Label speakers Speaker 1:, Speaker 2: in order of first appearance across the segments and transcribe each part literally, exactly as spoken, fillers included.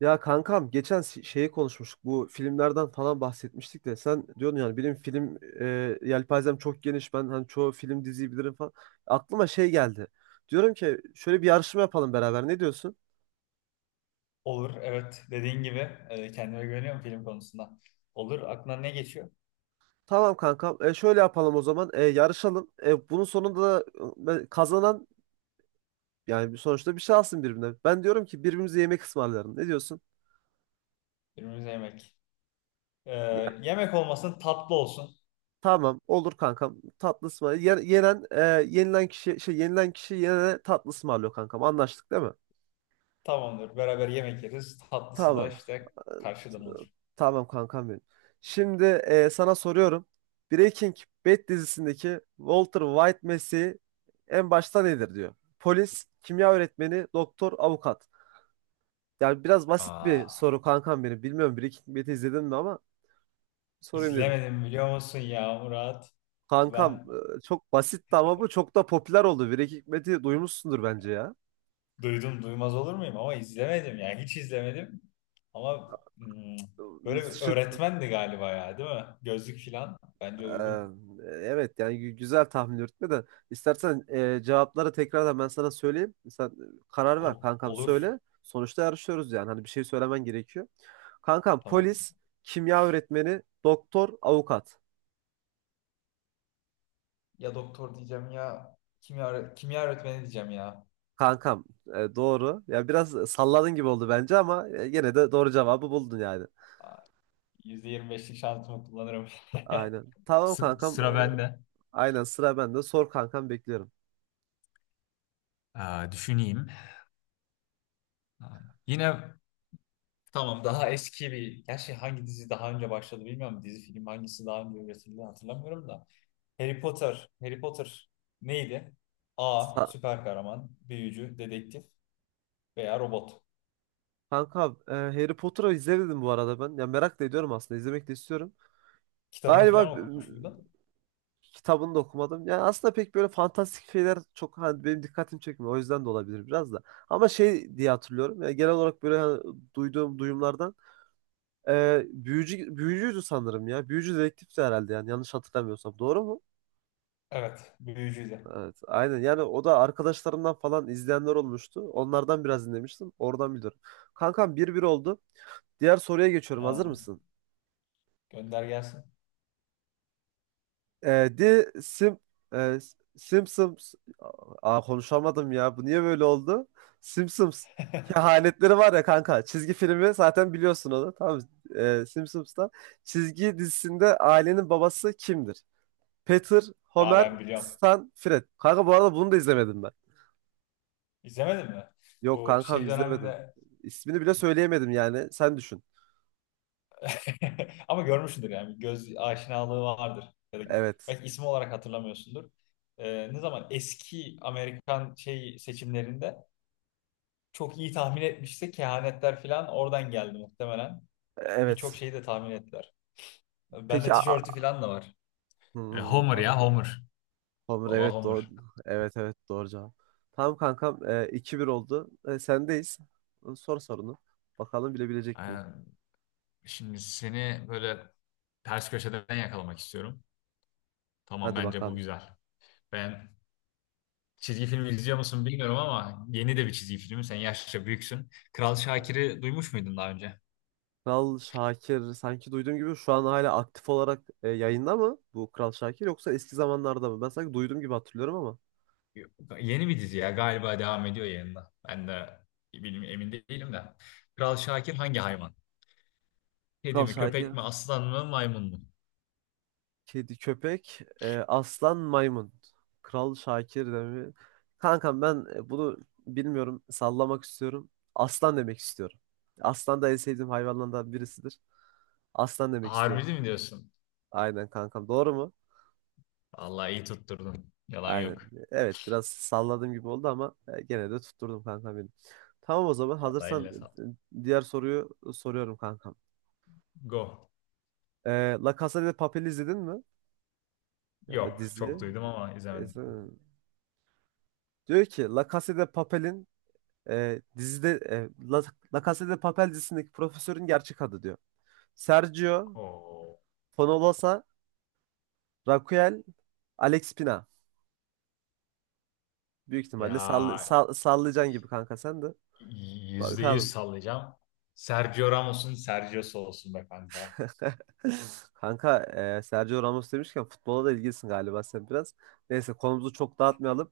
Speaker 1: Ya kankam geçen si- şeyi konuşmuştuk. Bu filmlerden falan bahsetmiştik de sen diyordun yani benim film e, yelpazem çok geniş. Ben hani çoğu film diziyi bilirim falan. Aklıma şey geldi. Diyorum ki şöyle bir yarışma yapalım beraber. Ne diyorsun?
Speaker 2: Olur, evet. Dediğin gibi e, kendime güveniyorum film konusunda. Olur, aklına ne geçiyor?
Speaker 1: Tamam kankam. E, şöyle yapalım o zaman. E, yarışalım. E, bunun sonunda da e, kazanan yani sonuçta bir şey alsın birbirine. Ben diyorum ki birbirimize yemek ısmarlayalım. Ne diyorsun?
Speaker 2: Önümüzde yemek. E,
Speaker 1: Ya,
Speaker 2: yemek olmasın, tatlı olsun.
Speaker 1: Tamam olur kankam, tatlı ısmarlayalım. Yenen e, yenilen kişi şey yenilen kişi yenene tatlı ısmarlıyor. Kankam anlaştık değil mi?
Speaker 2: Tamamdır, beraber yemek yeriz. Tatlısı da
Speaker 1: Tamam.
Speaker 2: işte karşıdan olur.
Speaker 1: Tamam kankam benim. Şimdi e, sana soruyorum. Breaking Bad dizisindeki Walter White mesleği en başta nedir diyor. Polis, kimya öğretmeni, doktor, avukat. Yani biraz basit bir
Speaker 2: Aa,
Speaker 1: soru kankam benim. Bilmiyorum Breaking Bad'i izledin mi ama sorayım dedim.
Speaker 2: izlemedim biliyor musun ya Murat?
Speaker 1: Kankam
Speaker 2: Ben
Speaker 1: e, çok basitti ama bu çok da popüler oldu. Breaking Bad'i duymuşsundur bence ya.
Speaker 2: duydum duymaz olur muyum ama izlemedim yani hiç izlemedim. Ama hmm, böyle bir
Speaker 1: Şık,
Speaker 2: öğretmendi galiba ya, değil mi? Gözlük falan bence
Speaker 1: Ee,
Speaker 2: uygun.
Speaker 1: Evet yani gü- güzel tahmin yürütme de. İstersen e, cevapları tekrardan ben sana söyleyeyim. Sen e, karar ver
Speaker 2: Ol-
Speaker 1: kankam,
Speaker 2: olur,
Speaker 1: söyle. Sonuçta yarışıyoruz yani hani bir şey söylemen gerekiyor. Kankam
Speaker 2: tamam.
Speaker 1: polis, kimya öğretmeni, doktor, avukat.
Speaker 2: Ya doktor diyeceğim ya kimya, kimya öğretmeni diyeceğim ya.
Speaker 1: Kankam e, doğru. Ya biraz salladın gibi oldu bence ama e, gene de doğru cevabı buldun yani.
Speaker 2: Yüzde yirmi beşlik şansımı kullanırım.
Speaker 1: Aynen. Tamam
Speaker 2: Sı-
Speaker 1: kankam.
Speaker 2: sıra
Speaker 1: e,
Speaker 2: bende.
Speaker 1: Aynen, sıra bende. Sor kankam, bekliyorum.
Speaker 2: Aa, düşüneyim. Aa, yine. Tamam, daha eski bir... Gerçi hangi dizi daha önce başladı bilmiyorum. Dizi film hangisi daha önce üretildi hatırlamıyorum da. Harry Potter. Harry Potter neydi? A.
Speaker 1: Sa-
Speaker 2: Süper kahraman, büyücü, dedektif veya robot.
Speaker 1: Kankam e, Harry Potter'ı izlemedim bu arada ben. Ya merak da ediyorum, aslında izlemek de istiyorum.
Speaker 2: Kitabını
Speaker 1: Galiba e,
Speaker 2: falan okumuş muydun?
Speaker 1: kitabını da okumadım. Yani aslında pek böyle fantastik şeyler çok hani benim dikkatimi çekmiyor. O yüzden de olabilir biraz da. Ama şey diye hatırlıyorum. Yani genel olarak böyle hani duyduğum duyumlardan e, büyücü büyücüydü sanırım ya. Büyücü dedektifti herhalde yani, yanlış hatırlamıyorsam. Doğru mu?
Speaker 2: Evet. Büyücüydü.
Speaker 1: Evet, aynen. Yani o da arkadaşlarımdan falan izleyenler olmuştu. Onlardan biraz dinlemiştim. Oradan biliyorum. Kankam bir bir oldu. Diğer soruya geçiyorum. Hazır
Speaker 2: Aa,
Speaker 1: mısın?
Speaker 2: gönder gelsin.
Speaker 1: Ee, The Sim e, Simpsons. Aa, konuşamadım ya. Bu niye böyle oldu? Simpsons kehanetleri var ya kanka. Çizgi filmi zaten biliyorsun onu. Tamam. Ee, Simpsons'ta çizgi dizisinde ailenin babası kimdir? Peter,
Speaker 2: Daha
Speaker 1: Homer,
Speaker 2: ben biliyorum.
Speaker 1: Stan, Fred. Kanka bu arada bunu da izlemedim ben.
Speaker 2: İzlemedin mi?
Speaker 1: Yok
Speaker 2: Bu
Speaker 1: kankam,
Speaker 2: şey
Speaker 1: izlemedim.
Speaker 2: döneminde
Speaker 1: İsmini bile söyleyemedim yani. Sen düşün.
Speaker 2: ama görmüşsündür yani bir göz aşinalığı vardır. Ya da
Speaker 1: Evet.
Speaker 2: belki ismi olarak hatırlamıyorsundur. Ee, ne zaman eski Amerikan şey seçimlerinde çok iyi tahmin etmişse kehanetler falan oradan geldi muhtemelen. Birçok
Speaker 1: Evet.
Speaker 2: şeyi de tahmin ettiler.
Speaker 1: Peki
Speaker 2: Bende
Speaker 1: a-
Speaker 2: tişörtü
Speaker 1: a-
Speaker 2: falan da var. E,
Speaker 1: Hmm,
Speaker 2: Homer ya
Speaker 1: anladım.
Speaker 2: Homer.
Speaker 1: Hamur,
Speaker 2: Baba
Speaker 1: evet, doğru.
Speaker 2: Homer.
Speaker 1: Evet evet, doğru cevap. Tamam kankam, e, iki bir oldu. E, sendeyiz. E, Sor sorunu. Bakalım bilebilecek miyim?
Speaker 2: Aynen. Şimdi seni böyle ters köşeden yakalamak istiyorum. Tamam,
Speaker 1: Hadi
Speaker 2: bence bu
Speaker 1: bakalım.
Speaker 2: güzel. Ben. Çizgi film izliyor musun bilmiyorum ama yeni de bir çizgi filmi. Sen yaşça büyüksün. Kral Şakir'i duymuş muydun daha önce?
Speaker 1: Kral Şakir sanki duyduğum gibi. Şu an hala aktif olarak e, yayında mı bu Kral Şakir, yoksa eski zamanlarda mı? Ben sanki duyduğum gibi hatırlıyorum ama.
Speaker 2: Yok. Yeni bir dizi ya, galiba devam ediyor yayında. Ben de bilmiyorum, emin değilim de. Kral Şakir hangi hayvan? Kedi
Speaker 1: Kral
Speaker 2: mi,
Speaker 1: Şakir.
Speaker 2: köpek mi, aslan mı, maymun mu?
Speaker 1: Kedi, köpek, e, aslan, maymun. Kral Şakir demi. Kankam ben e, bunu bilmiyorum. Sallamak istiyorum. Aslan demek istiyorum. Aslan da en sevdiğim hayvanlardan birisidir. Aslan demek istiyorum.
Speaker 2: Harbi mi diyorsun?
Speaker 1: Aynen kankam. Doğru mu?
Speaker 2: Vallahi iyi tutturdun. Yalan
Speaker 1: Aynen.
Speaker 2: yok.
Speaker 1: Evet biraz salladığım gibi oldu ama e, gene de tutturdum kankam benim. Tamam o zaman
Speaker 2: Vallahi
Speaker 1: hazırsan
Speaker 2: eline sağlık.
Speaker 1: e, diğer soruyu soruyorum kankam.
Speaker 2: Go.
Speaker 1: E, La Casa de Papel izledin mi? E,
Speaker 2: Yok.
Speaker 1: diziyi.
Speaker 2: Çok duydum ama
Speaker 1: E,
Speaker 2: izlemedim.
Speaker 1: sen- Diyor ki La Casa de Papel'in e, dizide e, La, La Casa de Papel dizisindeki profesörün gerçek adı diyor. Sergio,
Speaker 2: Oo.
Speaker 1: Fonolosa, Raquel, Alex Pina. Büyük
Speaker 2: Ya
Speaker 1: ihtimalle sall sall sallayacaksın gibi kanka sen de.
Speaker 2: yüzde yüz
Speaker 1: Bakalım.
Speaker 2: sallayacağım. Sergio Ramos'un Sergio'su olsun be kanka.
Speaker 1: Kanka e, Sergio Ramos demişken futbola da ilgilisin galiba sen biraz. Neyse konumuzu çok dağıtmayalım.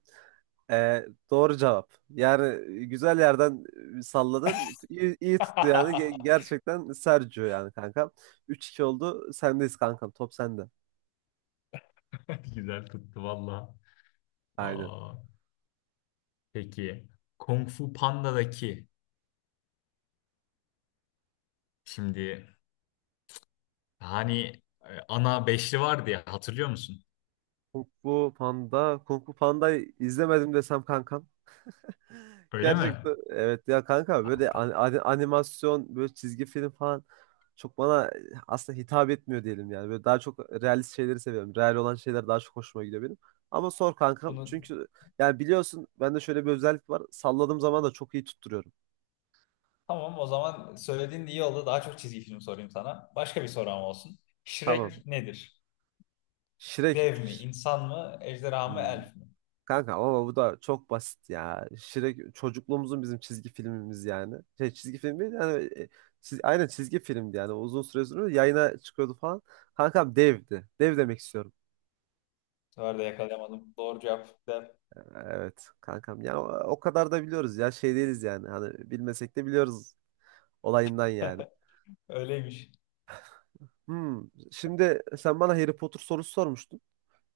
Speaker 1: E, doğru cevap. Yani güzel yerden e, salladın. İyi, iyi tuttu yani. Ge- gerçekten Sergio yani kanka. Üç iki oldu. Sendeyiz kankam. Top sende.
Speaker 2: Güzel tuttu valla.
Speaker 1: Aynen.
Speaker 2: Aa, peki. Kung Fu Panda'daki, şimdi hani e, ana beşli vardı ya, hatırlıyor musun?
Speaker 1: Kung Fu Panda. Kung Fu Panda'yı izlemedim desem kankam.
Speaker 2: Öyle mi?
Speaker 1: Gerçekten evet ya kanka,
Speaker 2: Tamam,
Speaker 1: böyle an-
Speaker 2: tamam.
Speaker 1: an- animasyon, böyle çizgi film falan çok bana aslında hitap etmiyor diyelim yani. Böyle daha çok realist şeyleri seviyorum. Real olan şeyler daha çok hoşuma gidiyor benim. Ama sor kankam,
Speaker 2: Bunu
Speaker 1: çünkü yani biliyorsun bende şöyle bir özellik var. Salladığım zaman da çok iyi tutturuyorum.
Speaker 2: tamam, o zaman söylediğin de iyi oldu. Daha çok çizgi film sorayım sana. Başka bir sorum olsun.
Speaker 1: Tamam.
Speaker 2: Shrek nedir?
Speaker 1: Shrek.
Speaker 2: Dev mi, insan mı, ejderha mı,
Speaker 1: Hmm.
Speaker 2: elf mi?
Speaker 1: Kanka ama bu da çok basit ya. Shrek çocukluğumuzun bizim çizgi filmimiz yani. Şey çizgi film değil yani e, çiz- aynen çizgi filmdi yani. Uzun süre sonra yayına çıkıyordu falan. Kankam devdi. Dev demek istiyorum.
Speaker 2: Bu sefer de yakalayamadım. Doğru cevap da
Speaker 1: Evet kankam yani o, o kadar da biliyoruz ya, şey değiliz yani. Hani bilmesek de biliyoruz olayından yani.
Speaker 2: öyleymiş.
Speaker 1: Hmm, Şimdi sen bana Harry Potter sorusu sormuştun.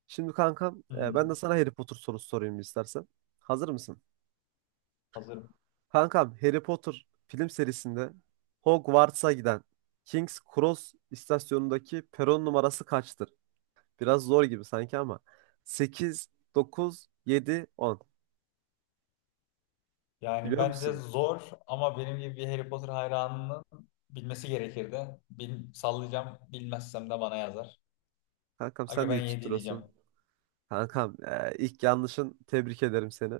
Speaker 1: Şimdi kankam
Speaker 2: Hmm.
Speaker 1: e, ben de sana Harry Potter sorusu sorayım istersen. Hazır mısın?
Speaker 2: Hazırım.
Speaker 1: Kankam Harry Potter film serisinde Hogwarts'a giden King's Cross istasyonundaki peron numarası kaçtır? Biraz zor gibi sanki ama. sekiz dokuz, yedi, on.
Speaker 2: Yani
Speaker 1: Biliyor
Speaker 2: bence
Speaker 1: musun?
Speaker 2: zor ama benim gibi bir Harry Potter hayranının bilmesi gerekirdi. Bil, sallayacağım. Bilmezsem de bana yazar.
Speaker 1: Kankam
Speaker 2: Aga
Speaker 1: sen de
Speaker 2: ben
Speaker 1: iyi
Speaker 2: yedi diyeceğim.
Speaker 1: tutturuyorsun. Kankam e, ilk yanlışın, tebrik ederim seni.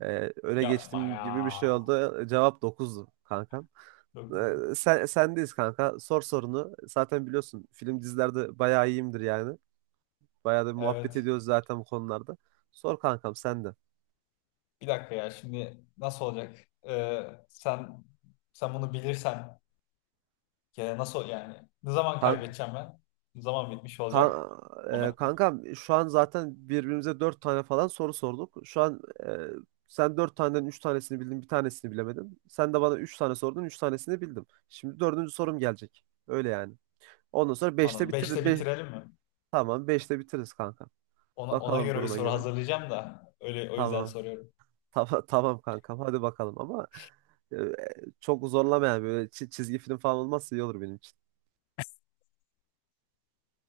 Speaker 1: E, öne
Speaker 2: Yapma
Speaker 1: geçtiğim
Speaker 2: ya.
Speaker 1: gibi bir şey oldu. Cevap dokuzdu kankam.
Speaker 2: Dokuz.
Speaker 1: E, sen, sendeyiz kanka. Sor sorunu. Zaten biliyorsun film dizilerde bayağı iyiyimdir yani. Bayağı da bir muhabbet
Speaker 2: Evet.
Speaker 1: ediyoruz zaten bu konularda. Sor kankam sen de.
Speaker 2: Bir dakika ya, şimdi nasıl olacak? Ee, sen sen bunu bilirsen ya nasıl yani? Ne zaman
Speaker 1: Kan,
Speaker 2: kaybedeceğim ben? Ne zaman bitmiş
Speaker 1: kan,
Speaker 2: olacak?
Speaker 1: e,
Speaker 2: Ona
Speaker 1: kankam şu an zaten birbirimize dört tane falan soru sorduk. Şu an e, sen dört taneden üç tanesini bildin, bir tanesini bilemedin. Sen de bana üç tane sordun, üç tanesini bildim. Şimdi dördüncü sorum gelecek. Öyle yani. Ondan sonra beşte
Speaker 2: anladım. Beşte
Speaker 1: bitiririz. Be
Speaker 2: bitirelim mi?
Speaker 1: tamam, beşte bitiririz kanka.
Speaker 2: Ona, ona
Speaker 1: Bakalım
Speaker 2: göre bir
Speaker 1: duruma
Speaker 2: soru
Speaker 1: göre.
Speaker 2: hazırlayacağım da öyle, o yüzden
Speaker 1: Tamam.
Speaker 2: soruyorum.
Speaker 1: Tamam, tamam kankam, hadi bakalım ama e, çok zorlamayan, böyle çi- çizgi film falan olmazsa iyi olur benim için.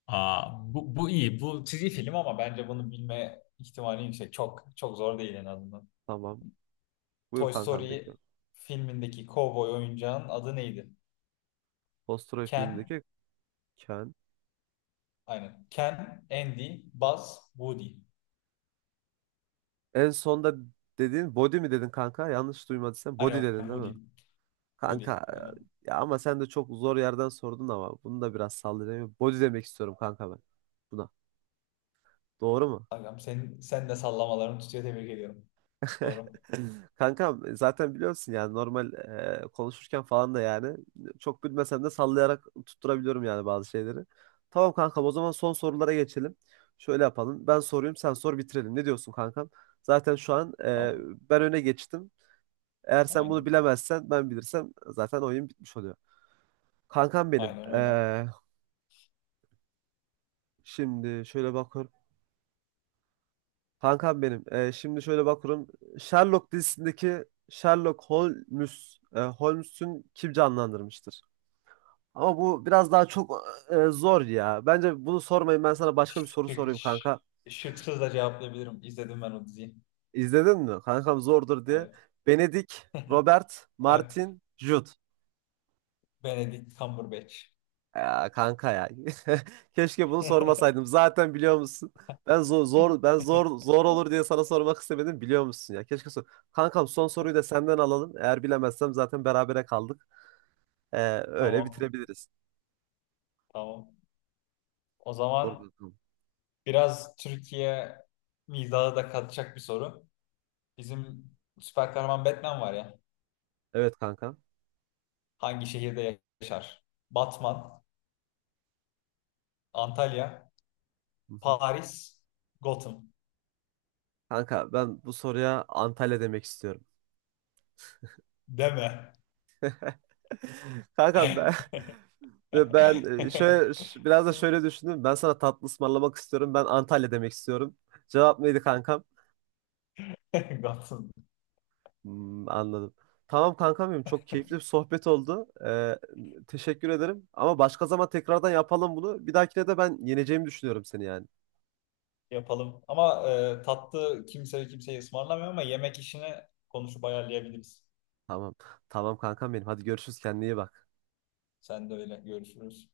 Speaker 2: Aa, bu, bu iyi. Bu çizgi film ama bence bunu bilme ihtimali yüksek. Çok çok zor değil en azından.
Speaker 1: Tamam. Buyur
Speaker 2: Toy
Speaker 1: kankam,
Speaker 2: Story
Speaker 1: bekliyorum.
Speaker 2: filmindeki kovboy oyuncağın adı neydi?
Speaker 1: Post Troy
Speaker 2: Ken,
Speaker 1: filmindeki Ken.
Speaker 2: aynen. Ken, Andy, Buzz, Woody.
Speaker 1: En sonda dediğin body mi dedin kanka? Yanlış duymadıysam body
Speaker 2: Aynen
Speaker 1: dedin değil mi?
Speaker 2: Woody. Woody,
Speaker 1: Kanka
Speaker 2: aynen.
Speaker 1: ya, ama sen de çok zor yerden sordun. Ama bunu da biraz sallayayım. Body demek istiyorum kanka ben. Buna. Doğru mu?
Speaker 2: Aynen. Senin, sen de sallamalarını tutuyor. Tebrik ediyorum. Doğru.
Speaker 1: Kankam zaten biliyorsun yani, normal e, konuşurken falan da yani çok bilmesem de sallayarak tutturabiliyorum yani bazı şeyleri. Tamam kankam, o zaman son sorulara geçelim. Şöyle yapalım. Ben sorayım, sen sor, bitirelim. Ne diyorsun kankam? Zaten şu an e,
Speaker 2: Tamam.
Speaker 1: ben öne geçtim. Eğer sen bunu
Speaker 2: Aynen.
Speaker 1: bilemezsen, ben bilirsem zaten oyun bitmiş oluyor. Kankam benim.
Speaker 2: Aynen öyle.
Speaker 1: E, şimdi şöyle bak. Kankam benim. Ee, şimdi şöyle bakıyorum. Sherlock dizisindeki Sherlock Holmes, e, Holmes'ün kim canlandırmıştır? Ama bu biraz daha çok e, zor ya. Bence bunu sormayın. Ben sana başka bir soru
Speaker 2: Şık,
Speaker 1: sorayım
Speaker 2: ş-
Speaker 1: kanka.
Speaker 2: şıksız da cevaplayabilirim. İzledim ben o diziyi.
Speaker 1: İzledin mi? Kankam zordur diye.
Speaker 2: Evet.
Speaker 1: Benedict, Robert,
Speaker 2: Evet.
Speaker 1: Martin, Jude.
Speaker 2: Benedict Cumberbatch.
Speaker 1: Ya kanka ya. Keşke bunu sormasaydım. Zaten biliyor musun? Ben zor, zor ben zor zor olur diye sana sormak istemedim, biliyor musun ya. Keşke sor. Kankam son soruyu da senden alalım. Eğer bilemezsem zaten berabere kaldık. Ee, Öyle
Speaker 2: Tamam.
Speaker 1: bitirebiliriz.
Speaker 2: Tamam. O
Speaker 1: Doğru
Speaker 2: zaman
Speaker 1: kankam.
Speaker 2: biraz Türkiye mizahı da katacak bir soru. Bizim süper kahraman Batman var ya.
Speaker 1: Evet kanka.
Speaker 2: Hangi şehirde yaşar? Batman, Antalya,
Speaker 1: Hı hı.
Speaker 2: Paris, Gotham.
Speaker 1: Kanka ben bu soruya Antalya demek istiyorum.
Speaker 2: Deme.
Speaker 1: Kanka ben ve ben e, şöyle ş- biraz da şöyle düşündüm. Ben sana tatlı ısmarlamak istiyorum. Ben Antalya demek istiyorum. Cevap neydi kankam?
Speaker 2: Gotham.
Speaker 1: Hmm, anladım. Tamam kankam benim, çok keyifli bir sohbet oldu. Ee, teşekkür ederim. Ama başka zaman tekrardan yapalım bunu. Bir dahakine de ben yeneceğimi düşünüyorum seni yani.
Speaker 2: Yapalım. Ama e, tatlı kimse kimseyi ısmarlamıyor ama yemek işini konuşup ayarlayabiliriz.
Speaker 1: Tamam. Tamam kankam benim. Hadi görüşürüz. Kendine iyi bak.
Speaker 2: Sen de öyle, görüşürüz.